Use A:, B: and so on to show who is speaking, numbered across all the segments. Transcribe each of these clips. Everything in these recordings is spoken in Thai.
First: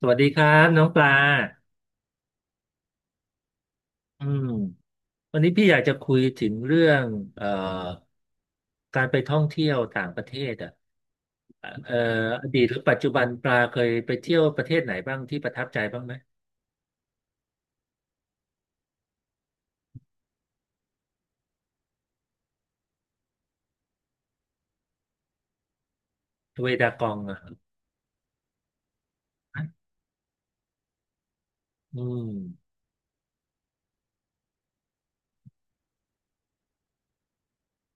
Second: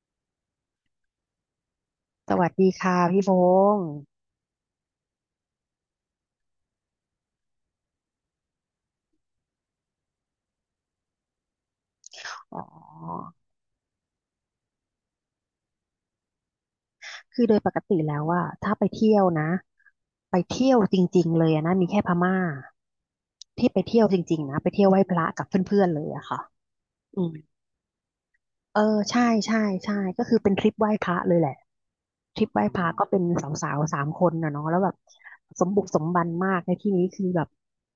A: สวัสดีครับน้องปลา
B: สวัสดีค่ะพี่พงศ์
A: อืมวันนี้พี่อยากจะคุยถึงเรื่องเอ่อการไปท่องเที่ยวต่างประเทศอ่ะเอ่ออ
B: อ๋
A: ดี
B: อ
A: ตหรือปัจจุบันปลาเคยไปเที่ยวประเทศไหนบ้างที่ประทับใจบ้างไหม
B: คือโดยปกติแล้วอะถ้าไปเที่ยวนะไปเที่ยวจริงๆเลยอะนะมีแค่พม่าที่ไปเที่ยวจริงๆนะไปเที่ยวไหว้พระกับเพื่อนๆเลยอะค่ะ
A: เวดากอง
B: อืม
A: อ่ะ
B: เออใช่ใช่ใช่ก็คือเป็นทริปไหว้พระเลยแหละ
A: อืม
B: ทริปไหว้พระก็เป็นสาวๆสามคนนะเนาะแล้วแบบสมบุกสมบันมากในที่นี้คือแบบ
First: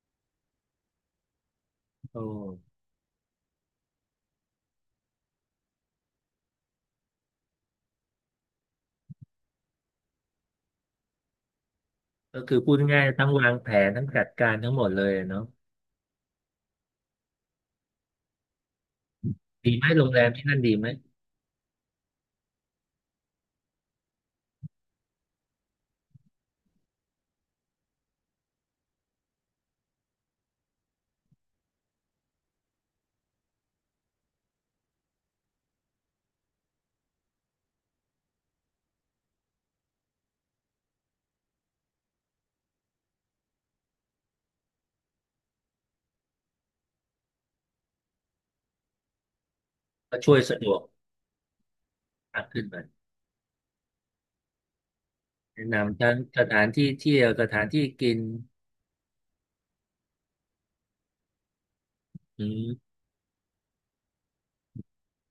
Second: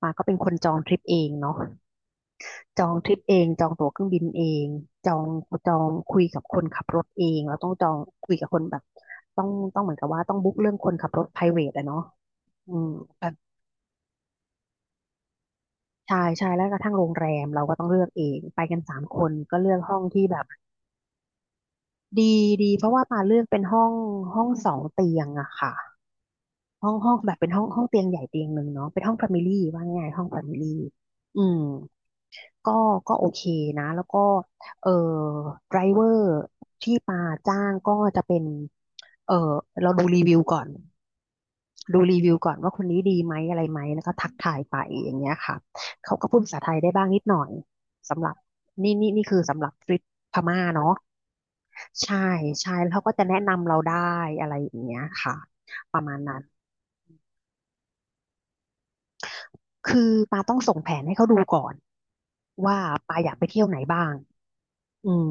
B: มาก็เป็นคนจองทริปเองเนาะ
A: โอ้
B: จองทริปเองจองตั๋วเครื่องบินเองจองจองคุยกับคนขับรถเองเราต้องจองคุยกับคนแบบต้องต้องเหมือนกับว่าต้องบุ๊กเรื่องคนขับรถ private อะเนาะ
A: ก็คือพู
B: อื
A: ด
B: ม
A: ง่ายๆ
B: แบ
A: ทั้ง
B: บ
A: วางแผนทั้งจัดการทั้งหมดเลยเนาะ
B: ใช่ใช่แล้วกระทั่งโรงแรมเราก็ต้องเลือกเองไปกันสามคนก็เลื
A: ดี
B: อก
A: ไหม
B: ห้อ
A: โร
B: ง
A: งแร
B: ที่
A: ม
B: แบ
A: ที่
B: บ
A: นั่นดีไหม
B: ดีดีเพราะว่าปาเลือกเป็นห้องสองเตียงอะค่ะห้องห้องแบบเป็นห้องเตียงใหญ่เตียงหนึ่งเนาะเป็นห้องแฟมิลี่ว่าง่ายๆห้องแฟมิลี่อืม ก็ก็โอเคนะแล้วก็เอ่อไดรเวอร์ที่ปาจ้างก็จะเป็นเอ่อเราดูรีวิวก่อนดูรีวิวก่อนว่าคนนี้ดีไหมอะไรไหมแล้วก็ทักทายไปอย่างเงี้ยค่ะเขาก็พูดภาษาไทยได้บ้างนิดหน่อยสำหรับนี่คือสำหรับทริป
A: ก็ช่
B: พ
A: วยสะ
B: ม่า
A: ดวก
B: เนาะใช่
A: มากขึ้น
B: ใช่
A: ไป
B: แล้วเขาก็จะแนะนำเราได้อะไรอย่างเงี้ยค่ะ
A: แนะ
B: ป
A: นำ
B: ระ
A: ทั้
B: มา
A: ง
B: ณนั้
A: ส
B: น
A: ถานที่เที่ยวสถานที่กิน
B: คือปาต้องส่งแผนให้เขาดูก่อน
A: อื
B: ว่า
A: ม
B: ปาอยากไปเที่ยวไหนบ้าง อืม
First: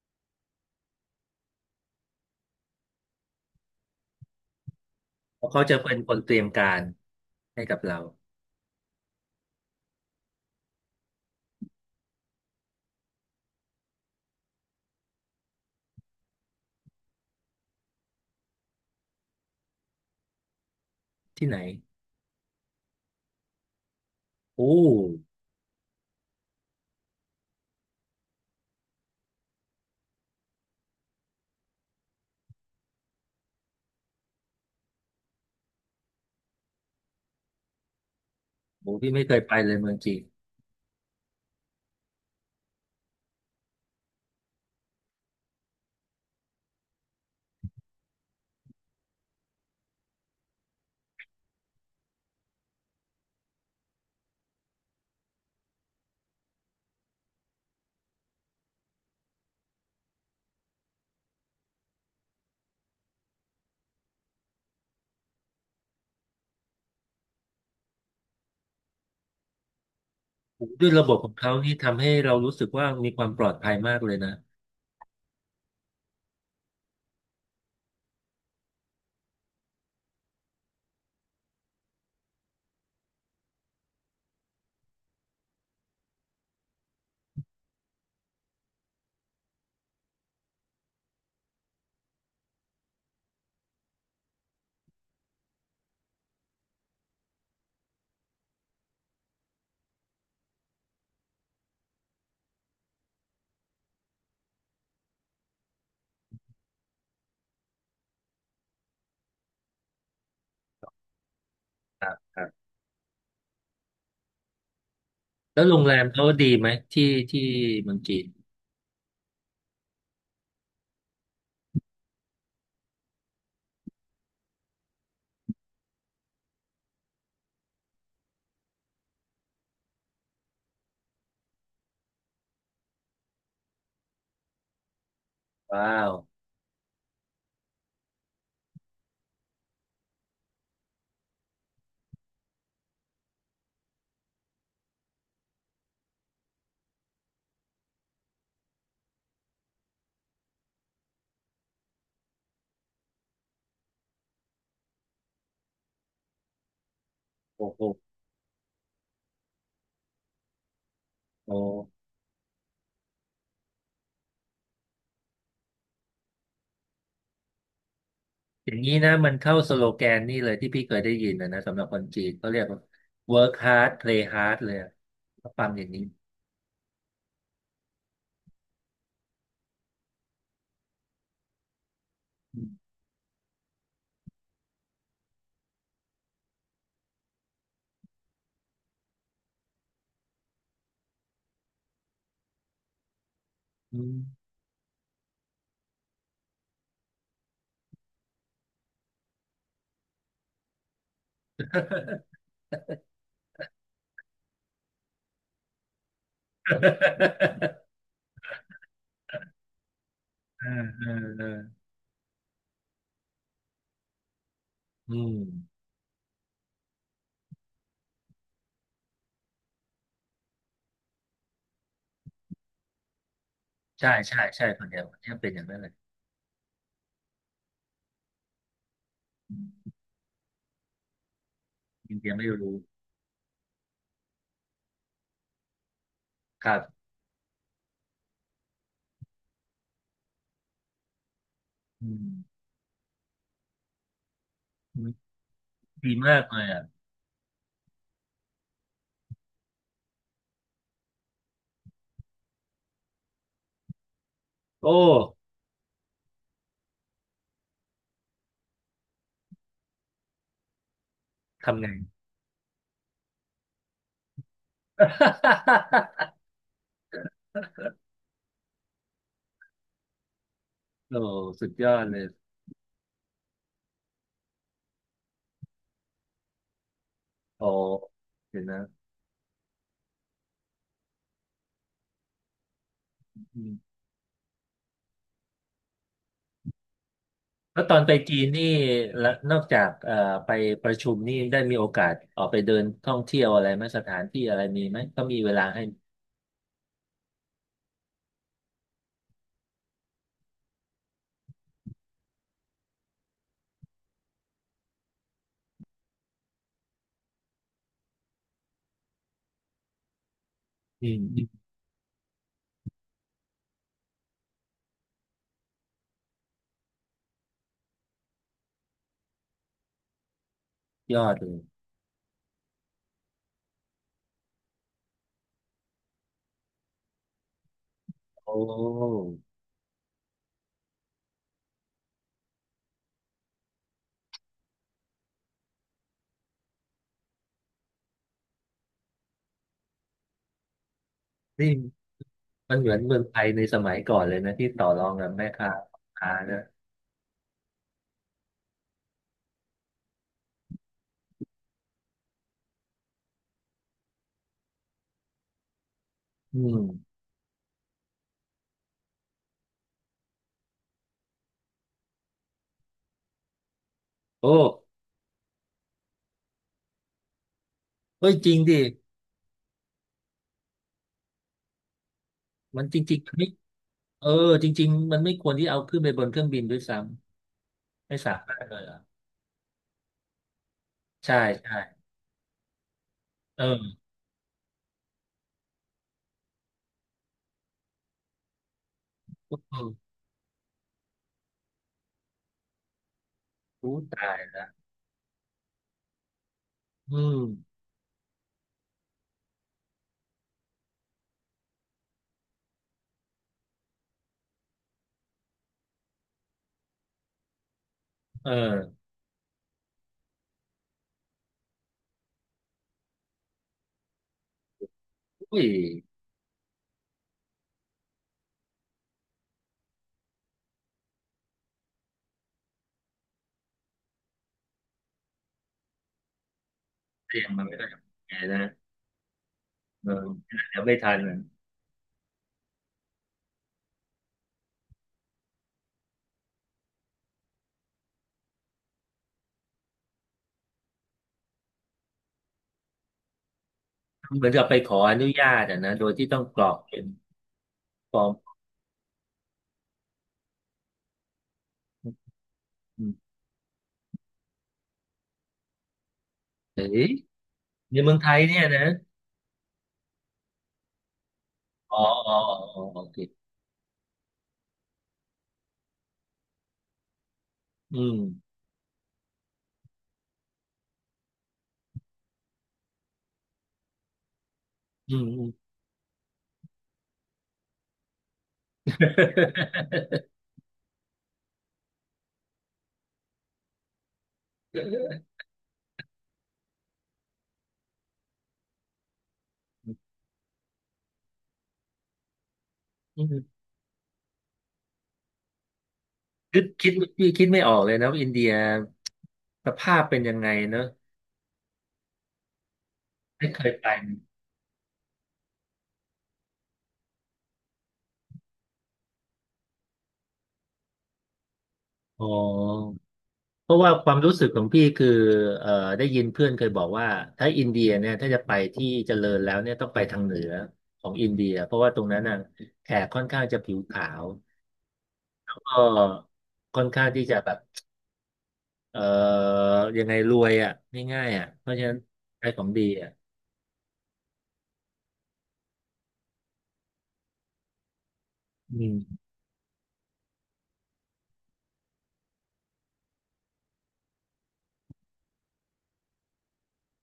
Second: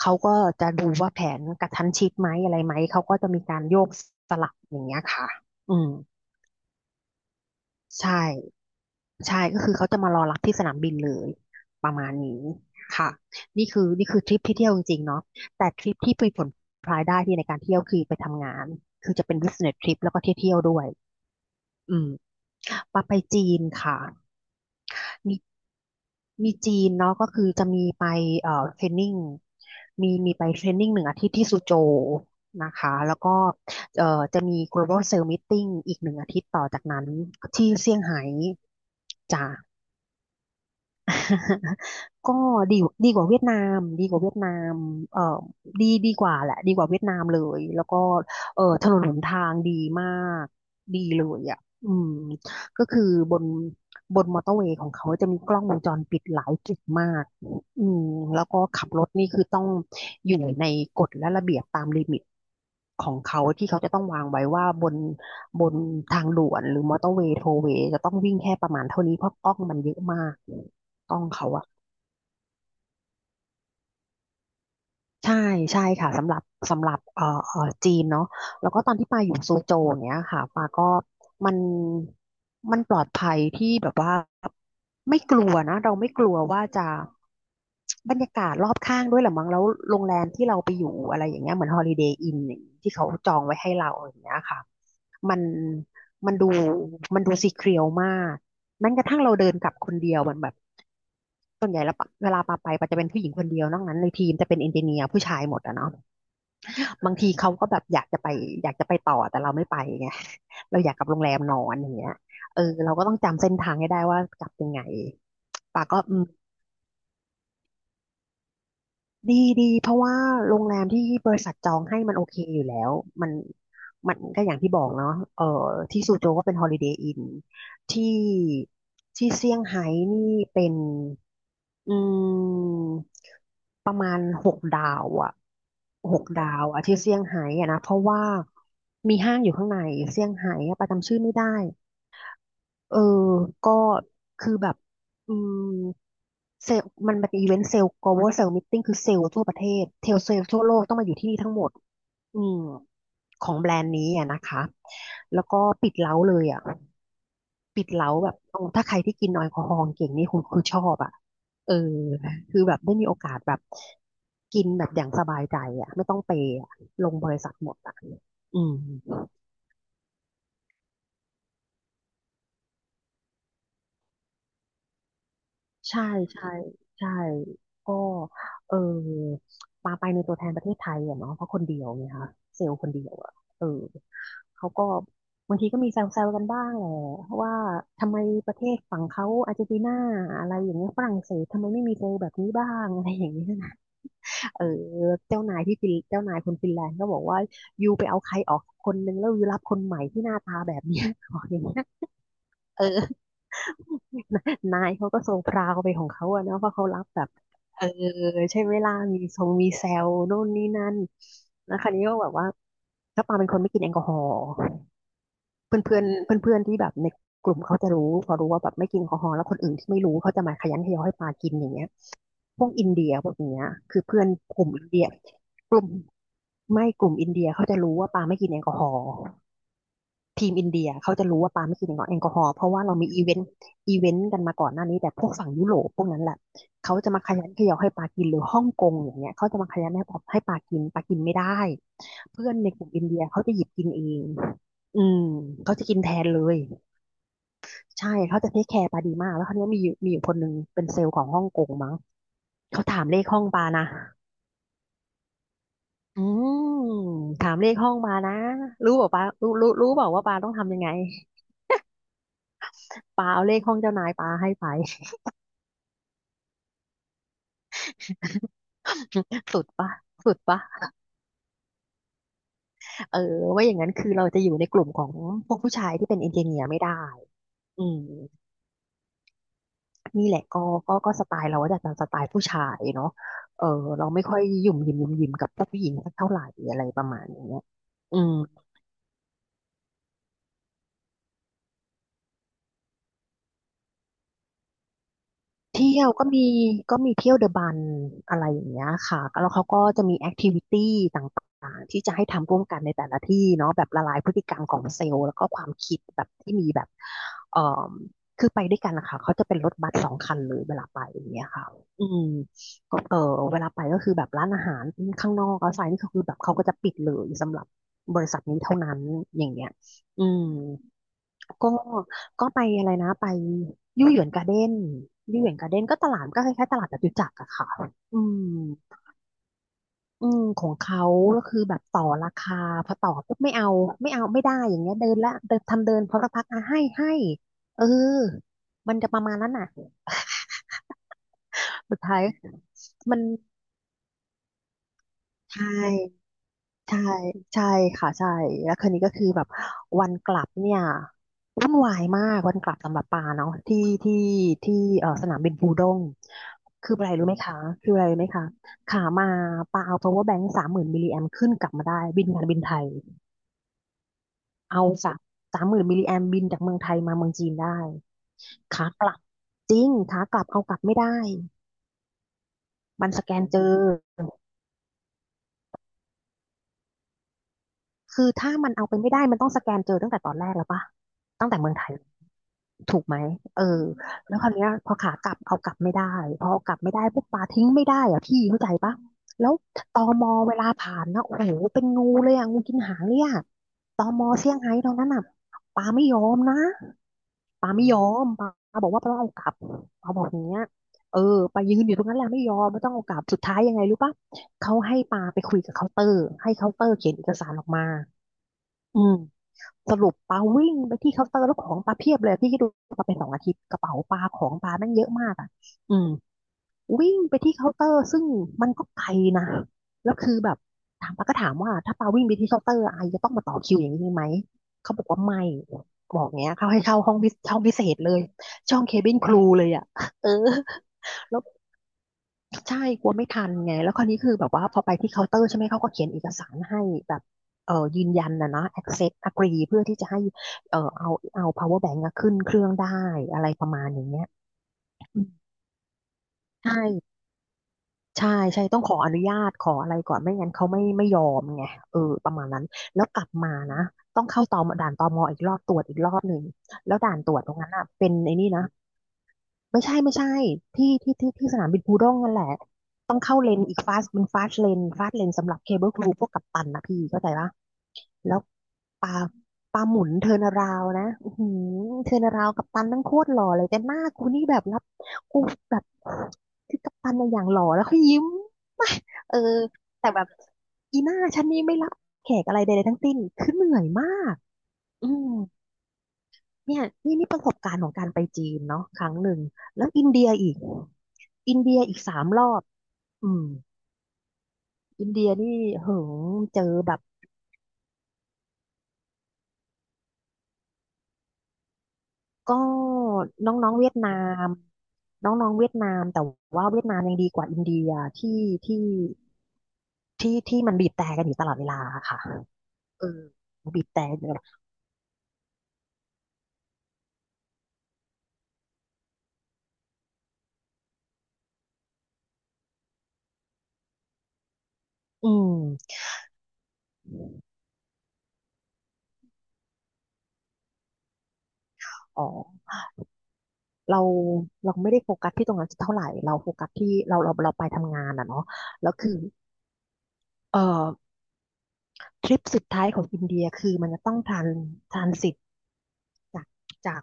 B: เขาก็จะดูว่าแผนกระชั้นชิดไหมอะไรไหมเขาก็จะมีการโยกสลับอย่างเงี้ยค่ะ
A: เพราะเขา
B: อื
A: จะ
B: ม
A: เป็นคนเตรียมการให้กับเรา
B: ใช่ใช่ก็คือเขาจะมารอรับที่สนามบินเลยประมาณนี้ค่ะนี่คือนี่คือทริปที่เที่ยวจริงๆเนาะแต่ทริปที่มีผลพลอยได้ที่ในการเที่ยวคือไปทำงานคือจะเป็น business trip แล้วก็เที่ยวๆด้วย
A: ที่ไหน
B: อืมปาไปจีนค่ะ
A: โอ้โ
B: มีมีจีนเนาะก็คือจะมีไปเทรนนิ่งมีไปเทรนนิ่งหนึ่งอาทิตย์ที่ซูโจวนะคะแล้วก็เอ่อจะมี Global Sales Meeting อีก1 อาทิตย์ต่อจากนั้นที่เซี่ยงไฮ้
A: หพี่ไม่เคย
B: จ้ะ
A: ไปเลยเมืองจีน
B: ก็ดีดีกว่าเวียดนามดีกว่าเวียดนามเอ่อดีกว่าแหละดีกว่าเวียดนามเลยแล้วก็ถนนหนทางดีมากดีเลยอ่ะอืมก็คือบนบนมอเตอร์เวย์ของเขาจะมีกล้องวงจรปิดหลายจุดมากอืมแล้วก็ขับรถนี่คือต้องอยู่ในกฎและระเบียบตามลิมิตของเขาที่เขาจะต้องวางไว้ว่าบนทางด่วนหรือมอเตอร์เวย์โทเวย์จะต้องวิ่งแค่ประมาณเท่านี้เพราะกล้องมันเยอะมาก
A: โอ้ด้วยระบ
B: ก
A: บ
B: ล้อง
A: ของ
B: เขา
A: เขา
B: อะ
A: นี่ทำให้เรารู้สึกว่ามีความปลอดภัยมากเลยนะ
B: ใช่ใช่ค่ะสำหรับจีนเนาะแล้วก็ตอนที่ปาอยู่โซโจอย่างเนี้ยค่ะปาก็มันมันปลอดภัยที่แบบว่าไม่กลัวนะเราไม่กลัวว่าจะบรรยากาศรอบข้างด้วยแหละมั้งแล้วโรงแรมที่เราไปอยู่อะไรอย่างเงี้ยเหมือนฮอลิเดย์อินที่เขาจองไว้ให้เราอย่างเงี้ยค่ะมันมันดูมันดูซีเครียวมาก แม้กระทั่งเราเดินกลับคนเดียวมันแบบส่วนใหญ่แล้วปะเวลาปาไปปาจะเป็นผู้หญิงคนเดียวนอกนั้นในทีมจะเป็นเอนจิเนียร์ผู้ชายหมดอะเนาะบางทีเขาก็แบบอยากจะไปต่อแต่เราไม่ไปไงเราอยากกลับโรงแรมนอนอย่าง
A: ค
B: เงี้
A: รั
B: ย
A: บครั
B: เอ
A: บ
B: อเราก็ต้องจำเส้นทางให้ได้ว่ากลับยังไง
A: แล้วโรง
B: ปา
A: แร
B: ก็
A: ม
B: อื
A: เขา
B: ม
A: ดีไหมที่ที่เมืองจีน
B: ดีดีเพราะว่าโรงแรมที่บริษัทจองให้มันโอเคอยู่แล้วมันมันก็อย่างที่บอกเนาะเออที่ซูโจวก็เป็นฮอลิเดย์อินที่ที่เซี่ยงไฮ้นี่เป็น อืมประมาณหกดาวอะ
A: ว้าว
B: หกดาวอะที่เซี่ยงไฮ้อะนะเพราะว่ามีห้างอยู่ข้างในเซี่ยงไฮ้อะประจำชื่อไม่ได้เออก็คือแบบอืมเซลมันเป็นอีเวนต์เซลล์ global sales meeting คือเซลล์ทั่วประเทศเทลเซลล์ทั่วโลกต้องมาอยู่ที่นี่ทั้งหมดอืมของแบรนด์นี้อ่ะนะคะแล้วก็ปิดเล้าเลยอ่ะ
A: โอ้โห
B: ปิดเล้าแบบโอ้ถ้าใครที่กินแอลกอฮอล์เก่งนี่คณคือชอบอ่ะ
A: โอ
B: เออ
A: ้
B: คือแบบได้มีโอกาสแบบกินแบบอย่างสบายใจอ่ะไม่ต้องเปย์อะลงบริษัทหมดอ่ะอื
A: อ
B: ม
A: ย่างนี้นะมันเข้าสโลแกนนี่เลยที่พี่เคยได้ยินนะนะสำหรับคนจีนเขาเรียกว่า work hard play hard เลยอะก็ปั๊มอย่างนี้
B: ใช่ใช่ใช่ก็เออปาไปในตัวแทนประเทศไทยอะเนาะเพราะคนเดียวไงคะเซลล์คนเดียวอะเออเขาก็บางทีก็มีแซวๆกันบ้างแหละว่าทำไมประเทศฝั่งเขาอาร์เจนตินาอะไรอย่างเงี้ยฝรั่งเศสทำไมไม่มีเซลล์แบบนี้บ้างอะไรอย่างเงี้ย
A: อืม
B: เออเจ้านายที่ฟินเจ้านายคนฟินแลนด์ก็บอกว่ายูไปเอาใครออกคนนึงแล้วยูรับคนใหม่ที่หน้าตาแบบเนี้ย บอกอย่างเงี้ย เออ นายเขาก็ทรงพราวไปของเขาอะเนาะเพราะเขารับแบบเออใช่ไหมล่ะมีทรงมีแซวโน่น
A: อื
B: นี่
A: ม
B: นั่น
A: เออเออเอ
B: แล้ว
A: อ
B: คราวนี้ก็แบบว่าก็ปาเป็นคนไม่กินแอลกอฮอล์
A: อืม
B: เพื่อนเพื่อนเพื่อนเพื่อนๆที่แบบในกลุ่มเขาจะรู้พอรู้ว่าแบบไม่กินแอลกอฮอล์แล้วคนอื่นที่ไม่รู้เขาจะมาขยันขยอให้ปากินอย่างเงี้ย พวกอินเดียพวกเนี้ยคือ
A: ใช่
B: เพื่อน
A: ใช่
B: ก
A: ใช่
B: ลุ่ม
A: ค
B: อิน
A: นเดีย
B: เดี
A: ว
B: ย
A: คนเดียวเป็นอย่าง
B: ก
A: นั้น
B: ลุ่
A: เล
B: ม
A: ย
B: กลุ่มอินเดียเขาจะรู้ว่าปาไม่กินแอลกอฮอล์
A: อืม
B: ทีมอินเดียเขาจะรู้ว่าปาไม่กินแอ
A: อิน
B: ลก
A: เดี
B: อ
A: ย
B: ฮอ
A: ไม่
B: ล์เพราะ
A: รู้
B: ว่าเรามีอีเวนต์กันมาก่อนหน้านี้แต่พวกฝั่งยุโรปพวกนั้นแหละ
A: ครั
B: เขา
A: บ
B: จะมาขยันเขยอให้ปากินหรือฮ่องกงอย่างเงี้ยเขาจะมาขยันให้ปากินปากินไม่ได้
A: อืม
B: เพื่อนในกลุ่มอินเดียเขาจะหยิบกินเองอืมเขาจะกินแท
A: ดี
B: น
A: มา
B: เล
A: กเล
B: ย
A: ยอ่ะ
B: ใช่เขาจะเทคแคร์ปาดีมากแล้วคราวเนี้ยมีอยู่คนหนึ่งเป็นเซลล์ของฮ่องกงมั้งเขาถามเลขห้องปานะ
A: โอ้
B: อืมถามเลขห้องมานะรู้บอกปารู้บอกว่าปาต้องทำยังไง
A: ทำไง
B: ปาเอาเลขห้องเจ้านายปาให้ไป สุดปะสุดปะ
A: โอ้สุดยอดเลย
B: เออว่าอย่างนั้นคือเราจะอยู่ในกลุ่มของพวกผู้ชายที่เป็นเอนจิเนียร์ไม่ได้
A: โอ้
B: อืม
A: เดี๋ยวนะ
B: นี่แหละก็สไตล์เราก็จะเป็นสไตล์ผู้ชายเนาะ
A: อื
B: เออ
A: ม
B: เราไม่ค่อยหยุ่มหยิมกับผู้หญิงสักเท่าไหร่อะไรประมาณอย่างเงี้ย
A: แล้วตอนไป
B: อืม
A: จีนนี่ละนอกจากไปประชุมนี่ได้มีโอกาสออกไปเดินท่องเที่ยวอะไรไหมสถานที่อะไรมีไหมก็มีเวลาให้
B: เที่ยวก็มีก็มีเที่ยวเดอะบันอะไรอย่างเงี้ยค่ะแล้วเขาก็จะมีแอคทิวิตี้ต่างๆที่จะให้ทำร่วมกันในแต่ละที่เนาะแบบละลายพฤติกรรมของเซลล์แล้วก็ความคิดแบบที่มีแบบเอ่อคือไปด้วยกันนะคะเขาจะเป็นรถบัส2 คันเลยเวลาไป
A: อืม
B: อย่าง
A: อื
B: เงี้ย
A: ม
B: ค่ะอืมก็เออเวลาไปก็คือแบบร้านอาหารข้างนอกเอาไซน์นี่ก็คือแบบเขาก็จะปิดเลยสำหรับบริษัทนี้เท่านั้นอย่างเงี้ยอืม
A: ยอดเลย
B: ก็ก็ไปอะไรนะไปยู่หยวนการ์เด้นยู่หยวนการ์เด้นก็ตลาดก็คล้ายๆตลาดจตุจักรอะค่ะอืม
A: โอ้
B: อืมของเขาก็คือแบบต่อราคาพอต่อปุ๊บไม่เอาไม่ได้อย่างเงี้ยเดินละเดินทำเดินพอสักพักอ่ะให้เออมันจะประมาณนั้นน่ะ
A: นี่
B: สุดท้าย
A: มันเหมือนเมื
B: มั
A: อ
B: น
A: งไทยในสมัยก่อนเลยนะที่ต่อรองกับแม่
B: ใช่
A: ค้าพ่อค้านะ
B: ใช่ใช่ค่ะใช่แล้วคืนนี้ก็คือแบบวันกลับเนี่ยวุ่นวายมากวันกลับสำหรับปาเนาะที่ที่เอ่อสนามบินปูด้ง
A: อื
B: คืออะไร
A: ม
B: รู้ไหมคะคืออะไรรู้ไหมคะขามาปาเอา power bank สามหมื่นมิลลิแอมขึ้นกลับมาได้บินการบินไทย
A: โอ้
B: เอาสามหมื่นมิลลิแอมบินจากเมืองไทยมาเมืองจีนได้
A: เฮ้ยจริงดิ
B: ขากลับจริงขากลับเอากลับไม่ได้
A: มันจ
B: มัน
A: ริง
B: สแกนเจอ
A: ๆ เออจริงๆมันไม่ควรที่เอาขึ้นไปบนเครื่องบินด้วยซ้ำไม่
B: คือ
A: สา
B: ถ้า
A: มารถ
B: มัน
A: เลย
B: เอา
A: เหร
B: ไป
A: อ
B: ไม่ได้มันต้องสแกนเจอตั้งแต่ตอนแรกแล้วปะ
A: ใช่
B: ตั้งแต่เมือง
A: ใช่
B: ไทย ถูกไหมเอ
A: เอ
B: อ
A: อ
B: แล้วคราวเนี้ยพอขากลับเอากลับไม่ได้พอเอากลับไม่ได้ปุ๊บปลาทิ้งไม่ได้อะพี่เข้าใจปะแล้
A: เ
B: วต
A: ออ
B: มเวลาผ่านนะโอ้โหเป็นงูเลยอะงูกินหางเนี่ะ
A: รู้
B: ตม
A: ตาย
B: เซี่ยง
A: ละ
B: ไฮ้ตอนนั้นอ่ะปลาไม่ยอมนะ
A: อื
B: ปลา
A: ม
B: ไม่ยอมปลาบอกว่าปาต้องเอากลับปลาบอกอย่างเงี้ยเออไปายืนอยู่ตรงนั้นแหละไม่ยอมไม่ต้องเอากลับสุดท้ายยังไงรู้ปะเขาให้ปลาไปคุยกับเคาน์เตอร์ให้เคาน์เตอร์เขียนเอกสารออกมา
A: เอ
B: อื
A: อ
B: ม สรุปปาวิ่งไปที่เคาน์เตอร์แล้วของปาเพียบเลยพี่คิดดูปาไป2 อาทิตย์กระเป๋าปาของปาแม่งเยอะมากอ่ะ
A: อุ้ย
B: อืมวิ่งไปที่เคาน์เตอร์ซึ่งมันก็ไกลนะแล้วคือแบบถามปาก็ถามว่าถ้าปาวิ่งไปที่เคาน์เตอร์ไอจะต้องมาต่อคิวอย่างนี้ไหมเขาบอกว่าไม่บอกเงี้ยเขาให้เช่าห้องพิ
A: เต
B: เศ
A: รีย
B: ษ
A: มมาไม่ได้
B: เลย
A: ไงนะ
B: ช่องเคบินครูเลยอ่ะ
A: เออ
B: เออ
A: เดี๋ยวไม่ทัน
B: แล้
A: นะ
B: ว ใช่กลัวไม่ทันไงแล้วคราวนี้คือแบบว่าพอไปที่เคาน์เตอร์ใช่ไหมเขาก็เขียนเอกสารให้แบบเออยืนยันนะ accept agree เพื่อที่จะให้เอาpower bank อะขึ้นเครื่องได้อะไรประมาณอย่างเงี้ย
A: เหมือนกับไปขออ
B: อืม
A: นุญาตอะนะโดยที่ต้องกรอกเป็น
B: ใช่
A: ฟอ
B: ใช่
A: ร์ม
B: ใช่ต้องขออนุญาตขออะไรก่อนไม่งั้นเขาไม่ยอมไงเออประมาณนั้น
A: อื
B: แล้ว
A: ม
B: กลับมานะต้องเข้าตอมด่านตมอีกรอบตรวจอีกรอบหนึ่ง
A: เฮ้
B: แล้ว
A: ย
B: ด่านตรวจตรงนั้นอ่ะ
A: ใน
B: เป็
A: เมื
B: น
A: องไท
B: ไอ้
A: ย
B: นี่
A: เนี่
B: นะ
A: ยนะ
B: ไม่ใช่ไม่ใช่ที่สนามบินปู
A: อ๋อ
B: ด้ง
A: อ๋
B: นั่
A: อ
B: นแหละ
A: อ๋ออ๋อโอ
B: ต้
A: เค
B: องเข้าเลนอีกฟาสเป็นฟาสเลนฟาสเลนสำหรับเคเบิลครูพวกกัปตันนะพี่เข้าใจปะ
A: อืม
B: แล้วปลาปลาหมุนเทิร์นาราวนะอือหือเทิร์นาราวกัปตันนั่งโคตรหล่อเลยแต่หน้ากูนี่แบบรับ
A: อืม
B: กู
A: อืม
B: แบบคือกัปตันในยอย่างหล่อแล้วเขายิ้ม เออแต่แบบอีหน้าฉันนี่ไม่รับแขกอะไรใดๆทั้งสิ้นคือเหนื่อยมากอื ม เนี่ยนี่ประสบการณ์ของการไปจีนเนาะครั้งหนึ่งแล้วอินเดียอีกอินเดียอีก3 รอบ
A: อื
B: อืม
A: ม
B: อินเดียนี่เหิงเจ
A: คิด
B: อ
A: คิ
B: แบ
A: ด
B: บ
A: ่คิดไม่ออกเลยนะว่าอินเดียสภาพเป็นยังไงเนอะ
B: ก็
A: ไม่เค
B: น้อ
A: ย
B: งๆ
A: ไป
B: เวียดนามน้องๆเวียดนามแต่ว่าเวียดนามยังดีกว่าอินเดียที่ที่ที่มันบีบแตรกันอยู่ตลอดเวลาค่ะ
A: อ๋อ
B: เออ
A: เพราะ
B: บีบ
A: ว่า
B: แต่
A: ควา
B: กัน
A: ม
B: อยู่
A: รู้
B: ตลอ
A: สึ
B: ด
A: กของพี่คือเอ่อได้ยินเพื่อนเคยบอกว่าถ้าอินเดียเนี่ยถ้าจะไปที่เจริญแล้วเนี่ยต้องไปทางเหนือของอินเดียเพราะว่าตรงนั้นน่ะแขกค่อนข้างจะผิวขาว
B: อืม
A: ก็ค่อนข้างที่จะแบบเอ่อยังไงรวยอ่ะง่ายๆอ่ะเพราะฉะนั้น
B: อ๋อ
A: ใช้ของดีอ่ะ
B: เราเราไม่ได้โฟกัสที่ตรงนั้นเท่าไหร่เราโฟกัสที่เราไปทำงานอ่ะเนาะ
A: อื
B: แล้วคือ
A: ม
B: เออ ทริปสุดท้ายของอินเดียคือมันจะต้องทรานทรานสิตจากจาก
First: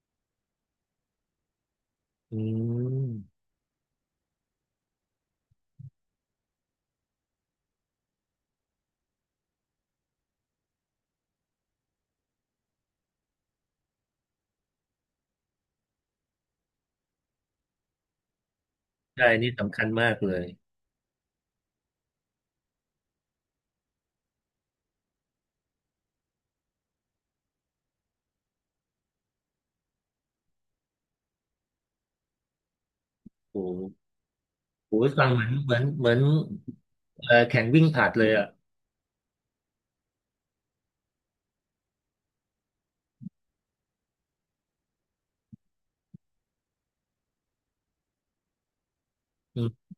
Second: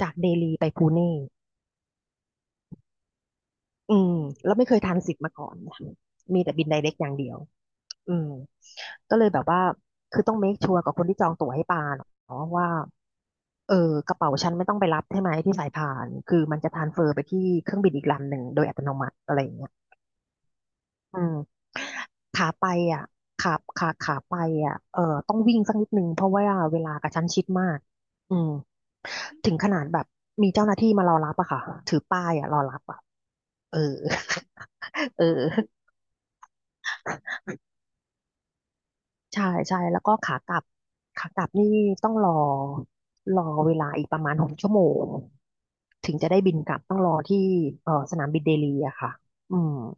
B: จากเดลีไปพูเน่
A: อืม
B: อืมแล้วไม่เคยทรานสิตมาก่อนนะมีแต่บินไดเรกอย่างเดียวอืมก็เลยแบบว่าคือต้องเมคชัวร์กับคนที่จองตั๋วให้ปาเนาะว่าเออกระเป๋าฉันไม่ต้องไปรับใช่ไหมที่สายพานคือมันจะทรานสเฟอร์ไปที่เครื่องบินอีกลำหนึ่งโดยอัตโนมัติ
A: ใช่
B: อะไรอ
A: นี่
B: ย่างเงี้ย
A: สำคัญมากเลย
B: อืมขาไปอ่ะขาขาไปอ่ะเออต้องวิ่งสักนิดนึงเพราะว่าเวลากระชั้นชิดมากอืมถึงขนาดแบบมีเจ้าหน้าที่มารอรับอะค่ะถือป้ายอะรอรับอะ
A: โอ้
B: เอ
A: โห
B: อ
A: โอ้โห
B: เอ
A: ฟังเหมือนเห
B: อ
A: มือนเหมือนแข่งวิ่งผลัดเลยอ่ะ
B: ใช่ใช่แล้วก็ขากลับขากลับนี่ต้องรอเวลาอีกประมาณ6 ชั่วโมงถึงจะได้บินกลับต้องรอที่เออสนามบินเดลีอะค่ะอื
A: อื
B: ม
A: ม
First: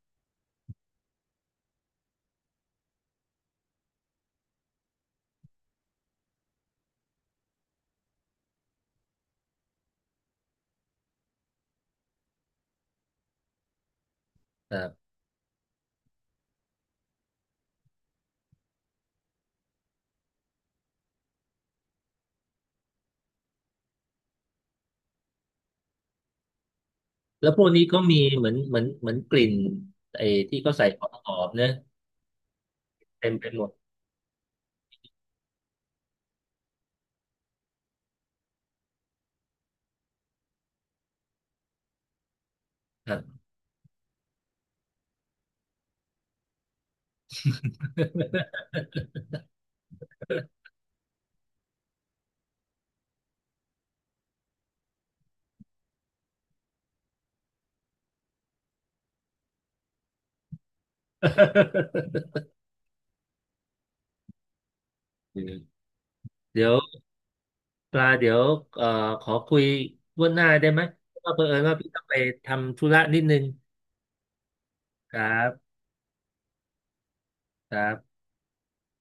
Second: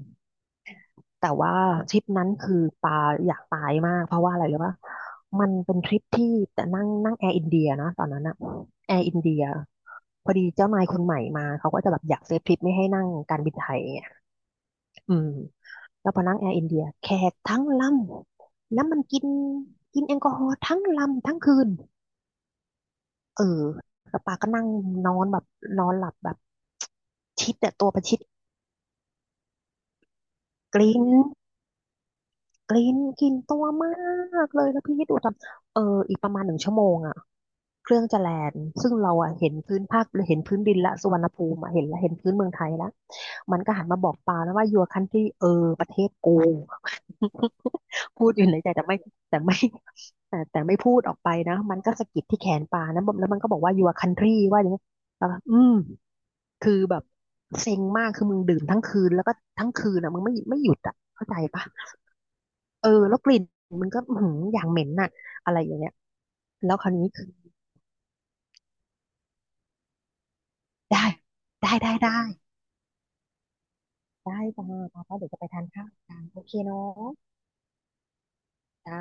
B: แต่ว่าทริปนั้นคือปาอยากตายมากเพราะว่าอะไรรู้ป่ะมันเป็นทริปที่แต่นั่งนั่งแอร์อินเดียนะตอนนั้นอะแอร์อินเดียพอดีเจ้านายคนใหม่มาเขาก็จะแบบอยากเซฟทริปไม่ให้นั่งการบินไทยไง
A: ครับ
B: อืมแล้วพอนั่งแอร์อินเดียแขกทั้งลำแล้วมันกินกินแอลกอฮอล์ทั้งลำทั้งคืนเออแล้วปาก็นั่งนอนแบบนอนหลับแบบ
A: แล้
B: ชิ
A: ว
B: ด
A: พวก
B: แต่
A: นี้
B: ตัวป
A: ก็
B: ระ
A: มี
B: ชิด
A: เหมือนเหมือนเหมือนกลิ่นไอ้ที่เขา
B: ก
A: ใส่
B: ลิ้
A: ข
B: ง
A: องหอมเนอะ
B: กลินกลิ
A: เต็ม
B: น
A: ไป
B: ตั
A: หม
B: ว
A: ด
B: มากเลยแล้วพี่คิดดูตอนเอออีกประมาณ1 ชั่วโมงอ่ะเครื่องจะแลนด์ซึ่งเราอ่ะเห็นพื้นภาคเห็นพื้นดินละสุวรรณภูมิอะเห็นละเห็นพื้นเมืองไทยละ
A: ครับ
B: มันก็หันมาบอกปาแล้วว่า your country เออประเทศกู พูดอยู่ในใจแต่ไม่แต่ไม่พูดออกไปนะมันก็สะกิดที่แขนปานะแล้วมันก็บอกว่า your country ว่าอย่างเงี้ยแล้วก็อืมคือแบบเซ็งมากคือมึงดื่มทั้งคืนแล้วก็ทั้งคืนอ่ะมึงไม่หยุดอ่ะเข้าใจปะ เออแล้วกลิ่นมันก็หืออย่างเหม็นน่ะอะไรอย่าง
A: เ
B: เงี้ย
A: ดี๋ย
B: แล้
A: ว
B: วคราวนี้คือ
A: ปลาเดี๋ยวเอ่อขอคุยล่วงหน้าได้ไหม
B: ได้
A: เพราะว่าเผอิญ
B: ได้
A: ว่าพี่
B: ได้
A: ต้อง
B: ได้
A: ไปทำธุระนิดนึง
B: ได้จ้าจ้า
A: ค
B: จ้า
A: รั
B: เดี๋ยวจะไปทาน
A: บ
B: ข้าวกันโอเคเนาะ
A: ครับ
B: จ้า